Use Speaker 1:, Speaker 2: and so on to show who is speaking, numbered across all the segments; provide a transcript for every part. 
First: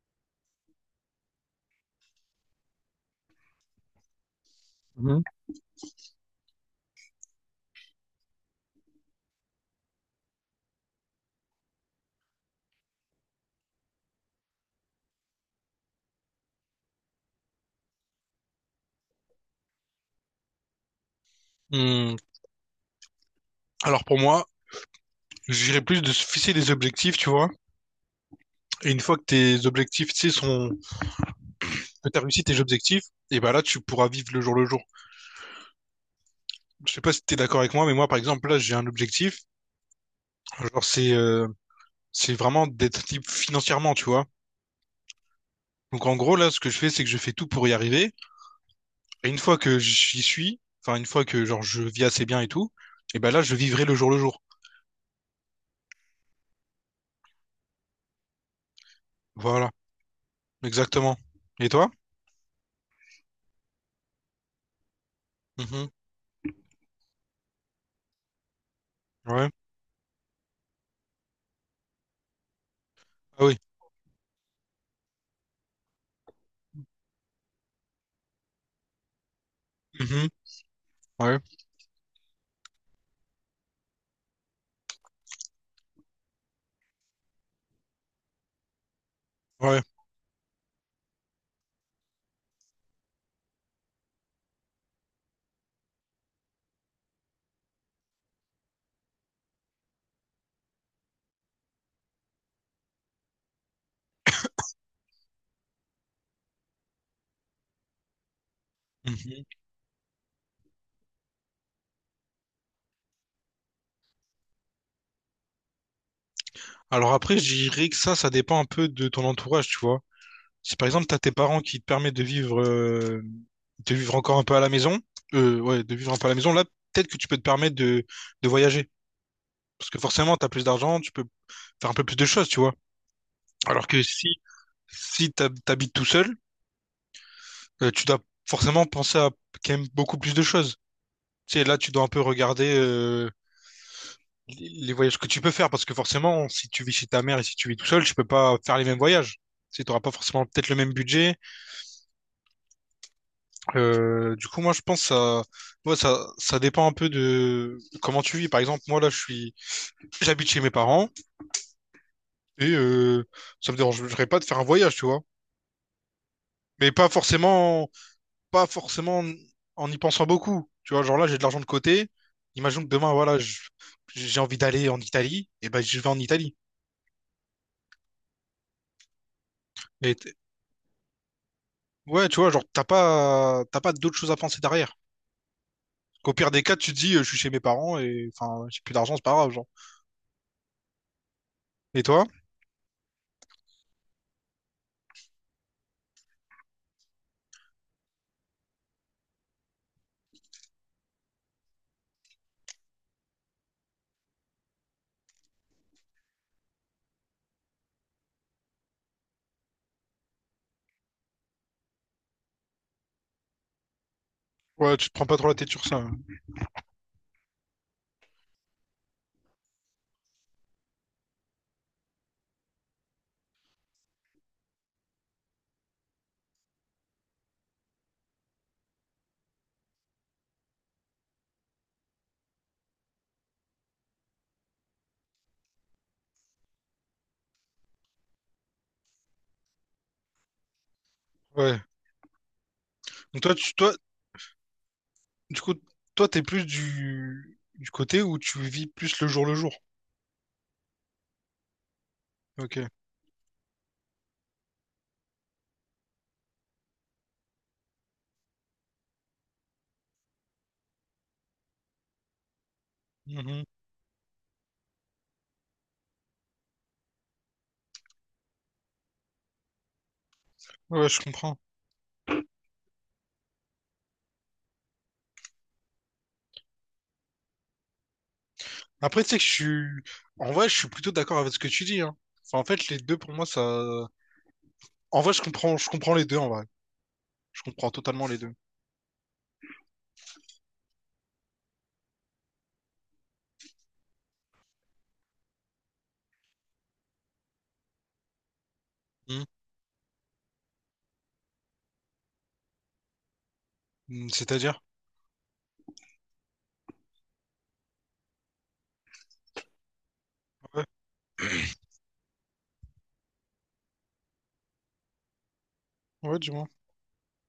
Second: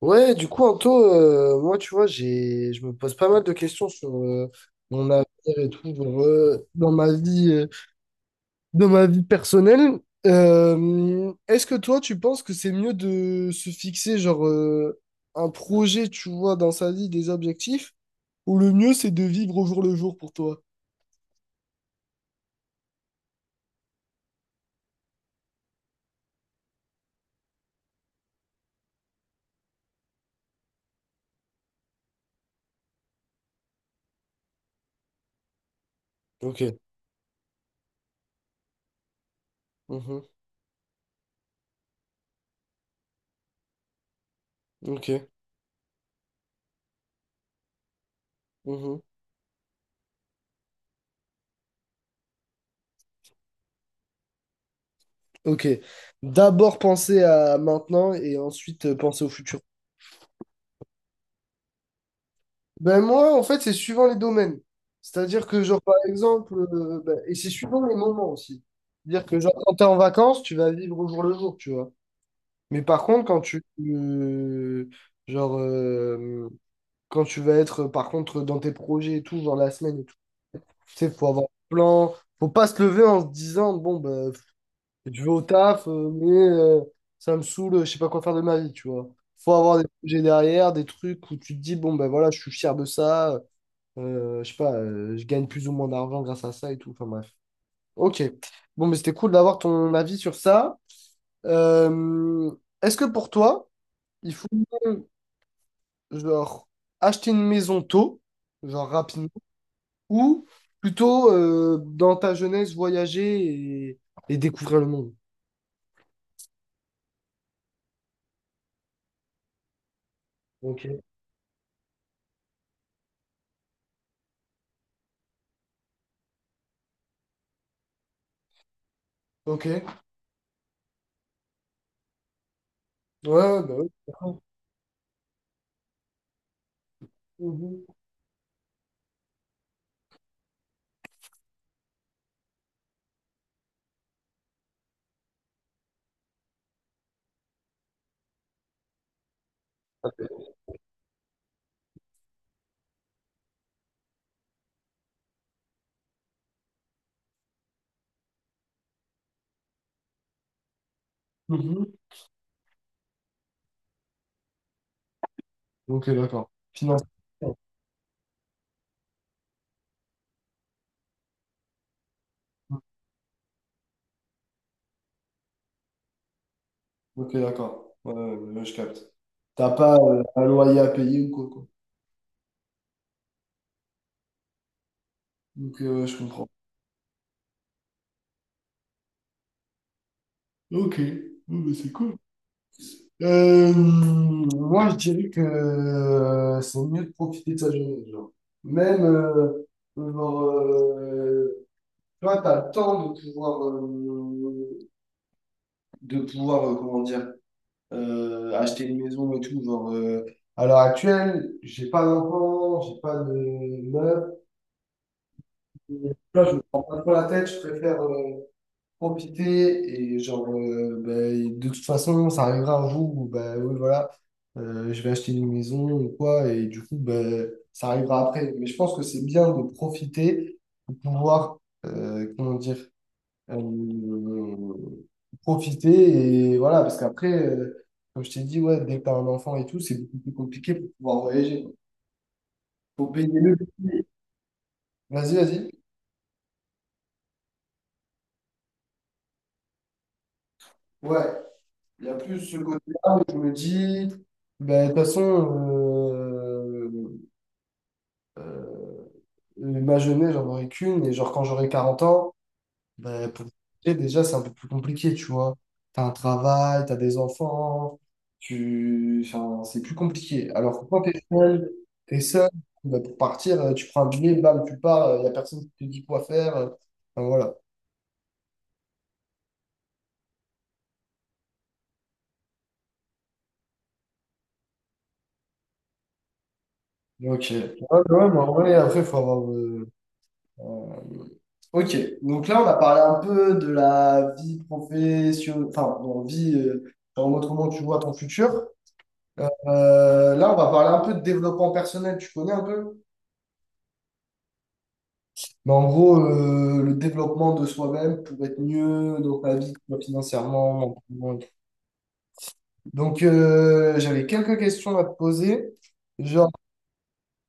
Speaker 1: Ouais, du coup, Anto, moi, tu vois, je me pose pas mal de questions sur mon
Speaker 2: Mhm.
Speaker 1: avenir et tout, genre, dans ma vie personnelle. Est-ce que toi, tu penses que c'est mieux de se fixer, genre, un projet, tu vois, dans sa vie, des objectifs, ou le mieux, c'est de vivre au jour le jour pour toi?
Speaker 2: Hmm, Alors pour moi, j'irais plus de se fixer des objectifs, tu vois. Et une fois que tes objectifs, tu sais, sont... que t'as réussi tes objectifs, et ben là, tu pourras vivre le jour le jour.
Speaker 1: Ok,
Speaker 2: Je sais pas si t'es d'accord avec moi, mais moi, par exemple, là, j'ai un objectif.
Speaker 1: mhm,
Speaker 2: Genre, c'est vraiment d'être libre financièrement, tu vois.
Speaker 1: ok,
Speaker 2: Donc en gros, là, ce que je fais, c'est que je fais tout pour y arriver.
Speaker 1: mhm.
Speaker 2: Et une fois que j'y suis, enfin, une fois que, genre, je vis assez bien et tout, et ben là, je vivrai le jour le jour.
Speaker 1: Ok. D'abord penser à maintenant et ensuite penser au futur.
Speaker 2: Voilà, exactement. Et toi?
Speaker 1: Ben moi, en fait, c'est suivant les domaines. C'est-à-dire que, genre,
Speaker 2: Mhm.
Speaker 1: par exemple, ben, et c'est suivant les moments aussi. C'est-à-dire que,
Speaker 2: Ouais.
Speaker 1: genre, quand t'es en vacances, tu vas vivre au jour le jour, tu vois. Mais par contre,
Speaker 2: Ah oui.
Speaker 1: genre, euh, quand tu vas être, par contre, dans tes projets et tout, genre la semaine et tout,
Speaker 2: Mhm.
Speaker 1: tu sais, faut
Speaker 2: Ouais.
Speaker 1: avoir un plan. Faut pas se lever en se disant, bon, ben, je vais au taf, mais ça me saoule, je sais pas quoi faire de ma vie, tu vois. Faut avoir
Speaker 2: Ouais.
Speaker 1: des projets derrière, des trucs où tu te dis, bon, ben voilà, je suis fier de ça. Je sais pas, je gagne plus ou moins d'argent grâce à ça et tout. Enfin bref. Ok. Bon, mais c'était cool d'avoir ton avis sur ça. Euh, est-ce que pour toi, il faut genre acheter une maison tôt, genre rapidement,
Speaker 2: Mhm.
Speaker 1: ou plutôt dans ta jeunesse voyager et découvrir le monde?
Speaker 2: Alors après, je dirais que ça dépend un peu de ton entourage, tu vois. Si
Speaker 1: Ok.
Speaker 2: par exemple, t'as tes parents qui te permettent de vivre encore un peu à la maison, ouais, de vivre un peu à la maison, là, peut-être que tu peux te permettre de voyager.
Speaker 1: Ok. Ouais,
Speaker 2: Parce que forcément, t'as plus d'argent, tu peux faire un peu plus de choses, tu vois.
Speaker 1: bah
Speaker 2: Alors
Speaker 1: oui.
Speaker 2: que si,
Speaker 1: D'accord.
Speaker 2: si t'habites tout seul,
Speaker 1: Mhm.
Speaker 2: tu dois forcément penser à quand même beaucoup plus de choses. Tu sais, là, tu dois un peu regarder, les voyages que tu peux faire. Parce que forcément, si tu vis chez ta mère et si tu vis tout seul, tu peux pas faire les mêmes voyages. Tu sais, t'auras pas forcément peut-être le même budget. Du coup, moi, je pense ça, moi, ça dépend un peu de comment tu vis. Par exemple, moi, là, je suis, j'habite chez mes parents
Speaker 1: Mhm.
Speaker 2: et ça me dérangerait pas de faire un voyage, tu vois.
Speaker 1: Ok, d'accord.
Speaker 2: Mais
Speaker 1: Finance.
Speaker 2: pas forcément, pas forcément en y pensant beaucoup. Tu vois, genre là, j'ai de l'argent de côté. Imagine que demain, voilà, j'ai envie d'aller en Italie, et ben, je vais en Italie.
Speaker 1: Ok, d'accord. Ouais, ouais, ouais, je capte. T'as pas
Speaker 2: Et t-
Speaker 1: un loyer à payer ou quoi, quoi.
Speaker 2: ouais, tu vois, genre, t'as pas d'autres choses à penser derrière.
Speaker 1: Donc, je
Speaker 2: Au
Speaker 1: comprends.
Speaker 2: pire des cas, tu te dis, je suis chez mes parents et enfin, j'ai plus d'argent, c'est pas grave, genre.
Speaker 1: Ok. Oh, bah, c'est
Speaker 2: Et
Speaker 1: cool.
Speaker 2: toi?
Speaker 1: Moi, je dirais que c'est mieux de profiter de sa jeunesse. Genre. Même, genre, toi, tu le temps de pouvoir, comment dire, acheter une maison et tout. Genre, à l'heure actuelle, j'ai pas d'enfant, j'ai pas de meuf.
Speaker 2: Ouais, tu te prends pas trop la tête sur ça.
Speaker 1: Là, je me prends pas trop la tête, je préfère, profiter et genre ben, de toute façon ça arrivera un jour où ben oui voilà, je vais acheter une maison ou quoi et du coup ben ça arrivera après, mais je pense que c'est bien de profiter pour pouvoir, comment dire, euh, profiter et voilà parce qu'après, comme je t'ai dit ouais dès que t'as un enfant et tout c'est beaucoup plus compliqué pour pouvoir voyager,
Speaker 2: Ouais.
Speaker 1: faut payer
Speaker 2: Donc
Speaker 1: le
Speaker 2: toi,
Speaker 1: billet. Vas-y,
Speaker 2: du
Speaker 1: vas-y.
Speaker 2: coup, toi, t'es plus du côté où tu vis plus le jour le jour.
Speaker 1: Ouais. Il y a plus ce
Speaker 2: Ok.
Speaker 1: côté-là où je me dis, ben, de toute façon, euh, euh, ma jeunesse, j'en aurai qu'une. Et genre, quand j'aurai 40 ans, ben, pour
Speaker 2: Mhm.
Speaker 1: et déjà, c'est un peu plus compliqué, tu vois. T'as un travail, t'as des enfants, tu... enfin, c'est plus compliqué. Alors que quand
Speaker 2: Ouais, je
Speaker 1: t'es
Speaker 2: comprends.
Speaker 1: seul, t'es seul, ben, pour partir, tu prends un billet, bam, tu pars, il n'y a personne qui te dit quoi faire. Enfin, voilà.
Speaker 2: Après, tu sais que je suis, en vrai, je suis plutôt d'accord avec ce que tu dis, hein. Enfin, en fait, les deux, pour moi, ça, en vrai, je comprends les deux, en vrai.
Speaker 1: Ok.
Speaker 2: Je comprends
Speaker 1: Ouais,
Speaker 2: totalement
Speaker 1: ouais, mais
Speaker 2: les deux.
Speaker 1: en vrai, après, faut avoir. Euh, ok, donc là on a parlé un peu de la vie professionnelle, enfin, bon, en mode comment tu vois ton futur.
Speaker 2: Mhm.
Speaker 1: Là on va parler un peu de développement personnel, tu connais un peu?
Speaker 2: C'est-à-dire?
Speaker 1: Mais en gros, le développement de soi-même pour être mieux dans ta vie, que ce soit financièrement,
Speaker 2: Ouais.
Speaker 1: mentalement et tout. Donc j'avais quelques questions à te poser.
Speaker 2: Ouais,
Speaker 1: Genre,
Speaker 2: dis-moi.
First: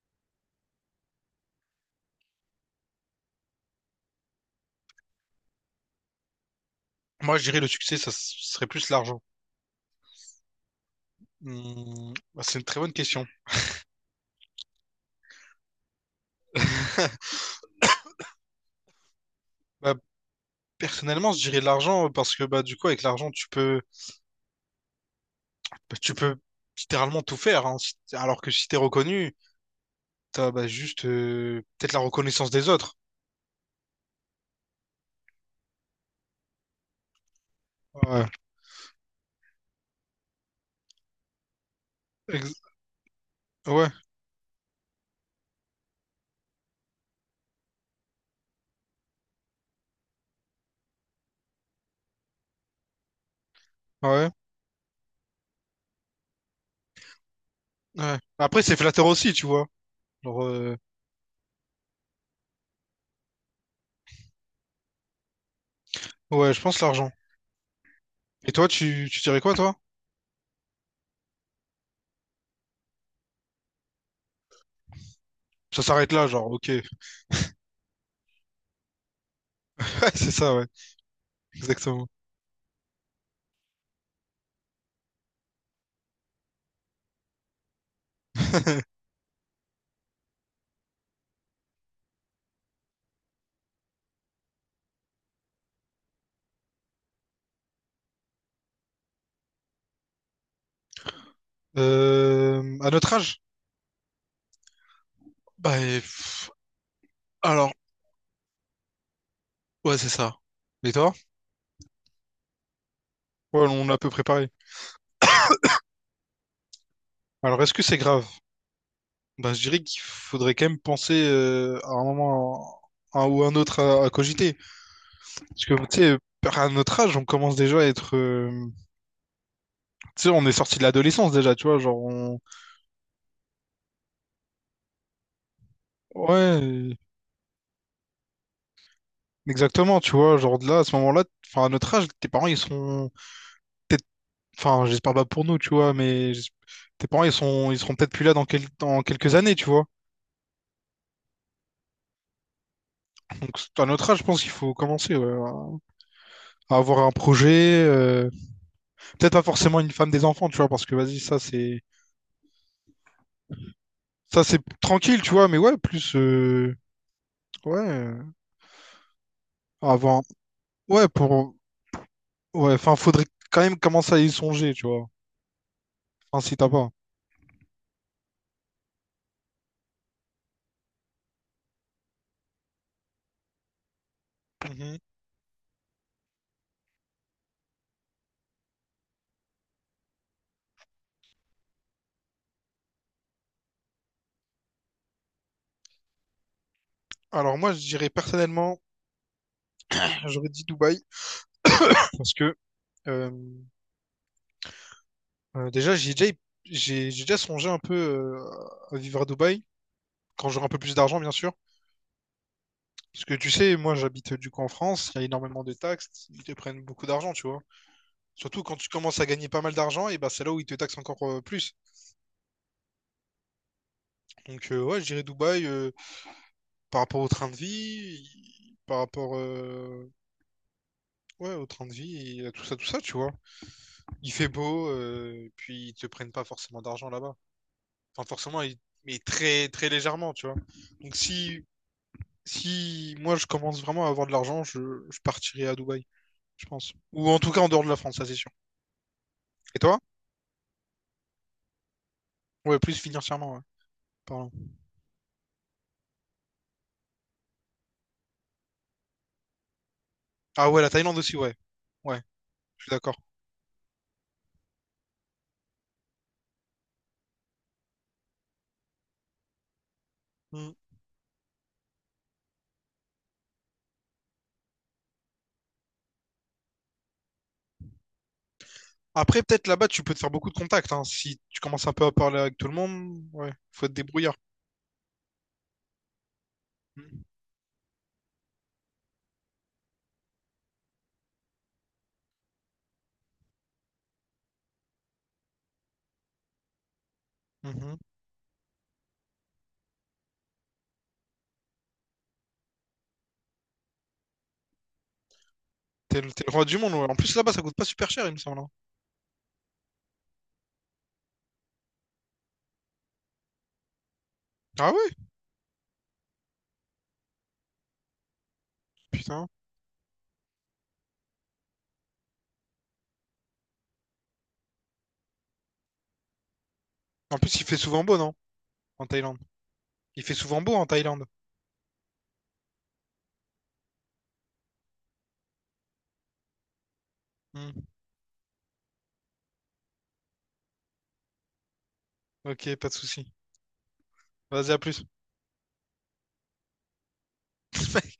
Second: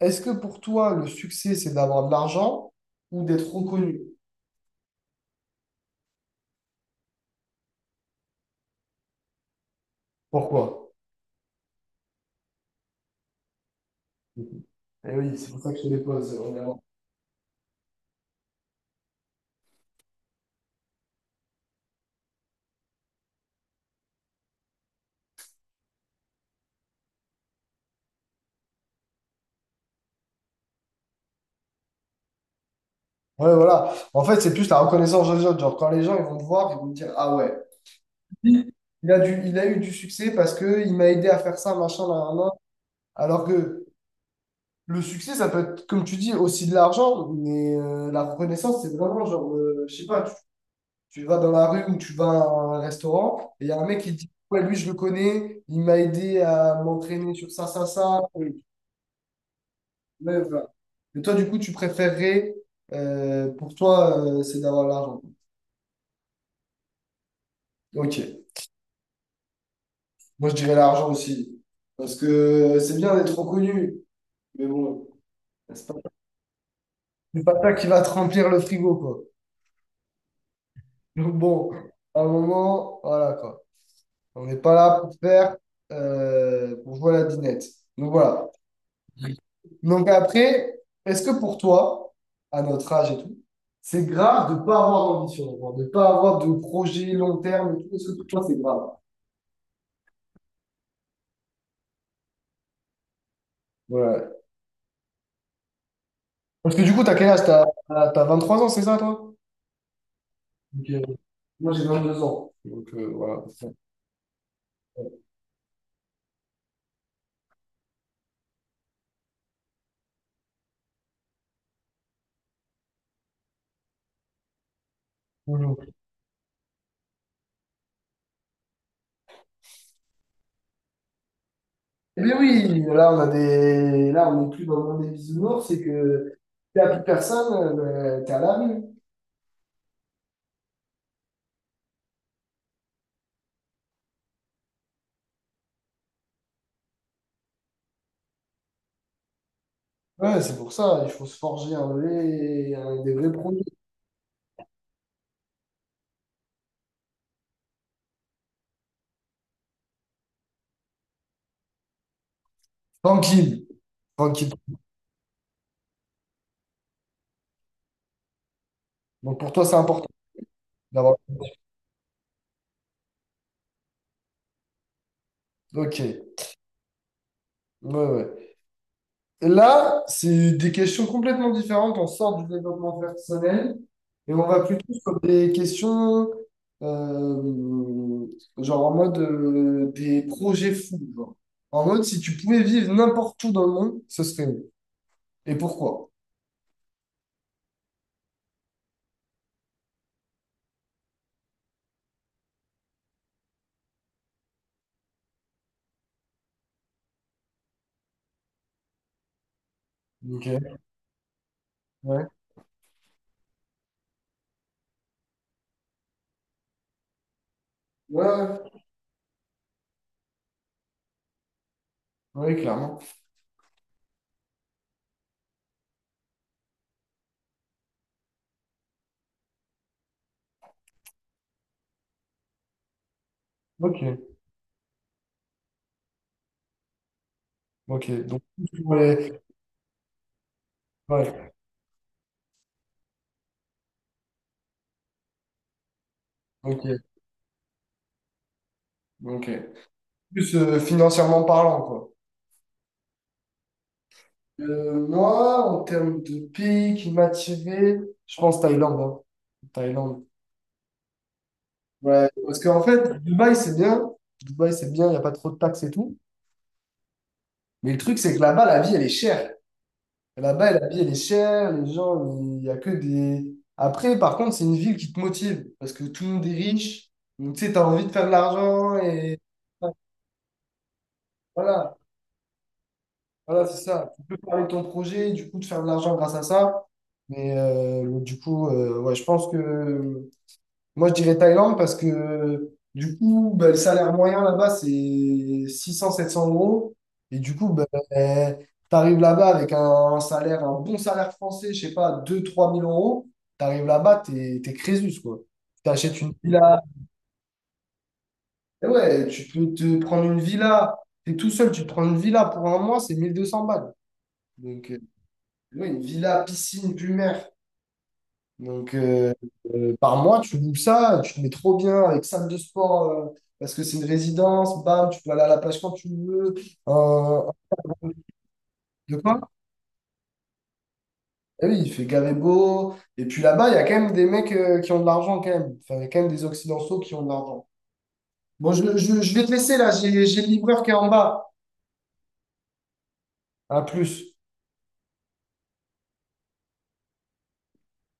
Speaker 1: est-ce que pour toi le succès c'est d'avoir de l'argent ou d'être reconnu?
Speaker 2: Moi, je dirais le succès, serait plus l'argent.
Speaker 1: Pourquoi?
Speaker 2: Bah, c'est une très bonne question.
Speaker 1: Eh oui, c'est pour ça que je te les pose.
Speaker 2: Bah, personnellement, je dirais l'argent parce que, bah, du coup, avec l'argent, tu peux littéralement tout faire, hein. Si- Alors que si t'es reconnu, t'as bah, juste peut-être la reconnaissance des autres.
Speaker 1: Ouais, voilà. En fait, c'est plus la reconnaissance des autres. Genre, quand les gens ils vont te voir, ils vont te dire, ah ouais,
Speaker 2: Ouais,
Speaker 1: lui, il a eu du succès parce que il m'a aidé à faire ça, machin, là, là, là.
Speaker 2: Ex-
Speaker 1: Alors que
Speaker 2: ouais,
Speaker 1: le succès, ça peut être, comme tu dis, aussi de l'argent, mais la reconnaissance, c'est vraiment genre, je sais pas, tu vas dans la rue ou tu vas à un restaurant et il y a un mec qui te
Speaker 2: ouais,
Speaker 1: dit, ouais, lui, je le connais, il m'a aidé à m'entraîner sur ça, ça,
Speaker 2: ouais.
Speaker 1: ça.
Speaker 2: Après,
Speaker 1: Oui.
Speaker 2: c'est flatteur aussi, tu vois.
Speaker 1: Ouais,
Speaker 2: Genre,
Speaker 1: voilà.
Speaker 2: euh,
Speaker 1: Et toi, du coup, tu préférerais, pour toi, c'est d'avoir l'argent.
Speaker 2: ouais, je pense l'argent.
Speaker 1: Ok.
Speaker 2: Et toi, tu dirais quoi, toi?
Speaker 1: Moi, je dirais l'argent aussi. Parce que c'est bien d'être reconnu, mais bon,
Speaker 2: Ça
Speaker 1: c'est pas,
Speaker 2: s'arrête là, genre, ok.
Speaker 1: c'est pas ça qui va te remplir le frigo, quoi.
Speaker 2: Ouais, c'est ça, ouais,
Speaker 1: Donc bon,
Speaker 2: exactement.
Speaker 1: à un moment, voilà, quoi. On n'est pas là pour jouer à la dinette. Donc voilà. Donc après, est-ce que pour toi, à notre âge et tout, c'est grave de ne pas avoir d'ambition, genre de ne pas avoir de projet long terme et tout? Est-ce que pour toi, c'est grave?
Speaker 2: À notre âge?
Speaker 1: Ouais.
Speaker 2: Bah, et pff,
Speaker 1: Parce que du coup, t'as quel âge?
Speaker 2: alors,
Speaker 1: T'as 23 ans, c'est ça, toi?
Speaker 2: ouais, c'est ça. Et toi?
Speaker 1: Ok. Moi, j'ai 22 ans. Donc, voilà.
Speaker 2: Ouais, on a à peu préparé Alors, est-ce que c'est grave? Bah, je dirais qu'il faudrait quand même penser à un moment un ou un autre à cogiter. Parce que,
Speaker 1: Bonjour.
Speaker 2: tu sais, à notre âge, on commence déjà à être... tu sais, on est sorti de l'adolescence déjà, tu vois, genre
Speaker 1: Eh bien
Speaker 2: on...
Speaker 1: oui, là, là, on n'est plus dans le monde des bisounours, c'est que t'es à
Speaker 2: Ouais,
Speaker 1: plus personne, t'es à la rue.
Speaker 2: exactement, tu vois, genre de là, à ce moment-là, enfin, à notre âge, tes parents, ils sont peut-être... Enfin, j'espère pas pour nous, tu vois, tes parents, ils sont... ils seront peut-être plus là dans, dans quelques années, tu vois.
Speaker 1: Ouais, c'est pour ça, il faut se forger des vrais
Speaker 2: Donc,
Speaker 1: produits.
Speaker 2: à notre âge, je pense qu'il faut commencer, ouais, à avoir un projet, peut-être pas forcément une femme des enfants, tu vois, parce que, vas-y, ça, c'est...
Speaker 1: Tranquille,
Speaker 2: Ça,
Speaker 1: tranquille.
Speaker 2: c'est tranquille, tu vois, mais ouais, plus. Ouais,
Speaker 1: Donc, pour toi, c'est important
Speaker 2: avant. Ouais,
Speaker 1: d'avoir...
Speaker 2: pour. Ouais, enfin, faudrait quand même commencer à y songer, tu vois.
Speaker 1: Ok, ouais,
Speaker 2: Enfin, si t'as pas.
Speaker 1: ouais. Là, c'est des questions complètement différentes. On sort du développement personnel et on va plutôt
Speaker 2: Mhm.
Speaker 1: sur des questions euh, genre en mode des projets fous. Genre. En mode, si tu pouvais vivre n'importe où dans le monde, ce serait où? Et pourquoi?
Speaker 2: Alors, moi, je dirais personnellement, j'aurais dit Dubaï, parce que euh, déjà, j'ai déjà songé un peu à vivre à Dubaï, quand j'aurai un
Speaker 1: Ok.
Speaker 2: peu plus d'argent, bien sûr.
Speaker 1: Ouais.
Speaker 2: Parce que tu sais, moi, j'habite du coup en France, il y a énormément de taxes, ils te prennent beaucoup d'argent, tu vois.
Speaker 1: Ouais,
Speaker 2: Surtout
Speaker 1: ouais,
Speaker 2: quand tu commences à gagner pas mal d'argent, et ben c'est là où ils te taxent encore plus.
Speaker 1: ouais, clairement.
Speaker 2: Donc ouais, je dirais Dubaï par rapport au train de vie, par rapport ouais, au train de vie et à tout ça, tu vois.
Speaker 1: Ok.
Speaker 2: Il fait beau, et puis ils te prennent pas forcément d'argent là-bas.
Speaker 1: Ok.
Speaker 2: Enfin
Speaker 1: Donc,
Speaker 2: forcément, ils-
Speaker 1: plus pour
Speaker 2: mais
Speaker 1: les-
Speaker 2: très très légèrement, tu vois. Donc
Speaker 1: ouais.
Speaker 2: si moi je commence vraiment à avoir de l'argent, je partirai à Dubaï, je pense.
Speaker 1: Ok.
Speaker 2: Ou en tout cas en dehors de la France, ça c'est sûr.
Speaker 1: Ok.
Speaker 2: Et toi?
Speaker 1: Plus financièrement parlant, quoi.
Speaker 2: Ouais, plus financièrement, ouais. Pardon.
Speaker 1: Moi, en termes de pays qui m'attirait, je pense Thaïlande. Hein. Thaïlande.
Speaker 2: Ah ouais, la Thaïlande aussi, ouais. Ouais,
Speaker 1: Ouais, parce qu'en
Speaker 2: je suis d'accord.
Speaker 1: fait, Dubaï, c'est bien. Dubaï, c'est bien, il n'y a pas trop de taxes et tout. Mais le truc, c'est que là-bas, la vie, elle est chère.
Speaker 2: Hmm.
Speaker 1: Là-bas, la vie, elle est chère. Les gens, il n'y a que des... Après, par contre, c'est une ville qui te motive parce que tout le monde est riche. Donc, tu sais, tu as envie de faire de l'argent et...
Speaker 2: Après, peut-être là-bas, tu peux te faire beaucoup de contacts, hein. Si tu commences un
Speaker 1: Voilà,
Speaker 2: peu à parler avec tout le monde, ouais,
Speaker 1: voilà, c'est
Speaker 2: faut être
Speaker 1: ça. Tu
Speaker 2: débrouillard.
Speaker 1: peux parler de ton projet, du coup, de faire de l'argent grâce à ça.
Speaker 2: Mhm.
Speaker 1: Mais du coup, ouais, je pense que... Moi, je dirais Thaïlande parce que du coup, ben, le salaire moyen là-bas, c'est 600 700 euros. Et du coup, ben,
Speaker 2: Mhm.
Speaker 1: tu arrives là-bas avec un bon salaire français, je sais pas, deux trois mille euros. Tu arrives là-bas, t'es Crésus, quoi. Tu t'achètes une
Speaker 2: T'es le roi du
Speaker 1: villa.
Speaker 2: monde, ouais. En plus, là-bas, ça coûte pas super cher, il me semble, hein.
Speaker 1: Et ouais, tu peux te prendre une villa. T'es tout seul, tu te prends une villa pour un mois, c'est 1200 balles. Donc,
Speaker 2: Ah ouais?
Speaker 1: ouais, une villa, piscine, plus mer. Donc,
Speaker 2: Putain.
Speaker 1: par mois, tu loues ça, tu te mets trop bien avec salle de sport, parce que c'est une résidence, bam, tu peux aller à la plage quand tu veux.
Speaker 2: En
Speaker 1: Euh,
Speaker 2: plus, il fait souvent beau, non? En
Speaker 1: de
Speaker 2: Thaïlande.
Speaker 1: quoi?
Speaker 2: Il fait souvent beau en Thaïlande.
Speaker 1: Eh oui, il fait gavé beau. Et puis là-bas, il y a quand même des mecs, qui ont de l'argent quand même. Enfin, il y a quand même des Occidentaux qui ont de l'argent.
Speaker 2: Hmm.
Speaker 1: Bon, je vais te laisser là, j'ai le livreur qui est en bas.
Speaker 2: Ok, pas de souci.
Speaker 1: À plus.
Speaker 2: Vas-y, à plus.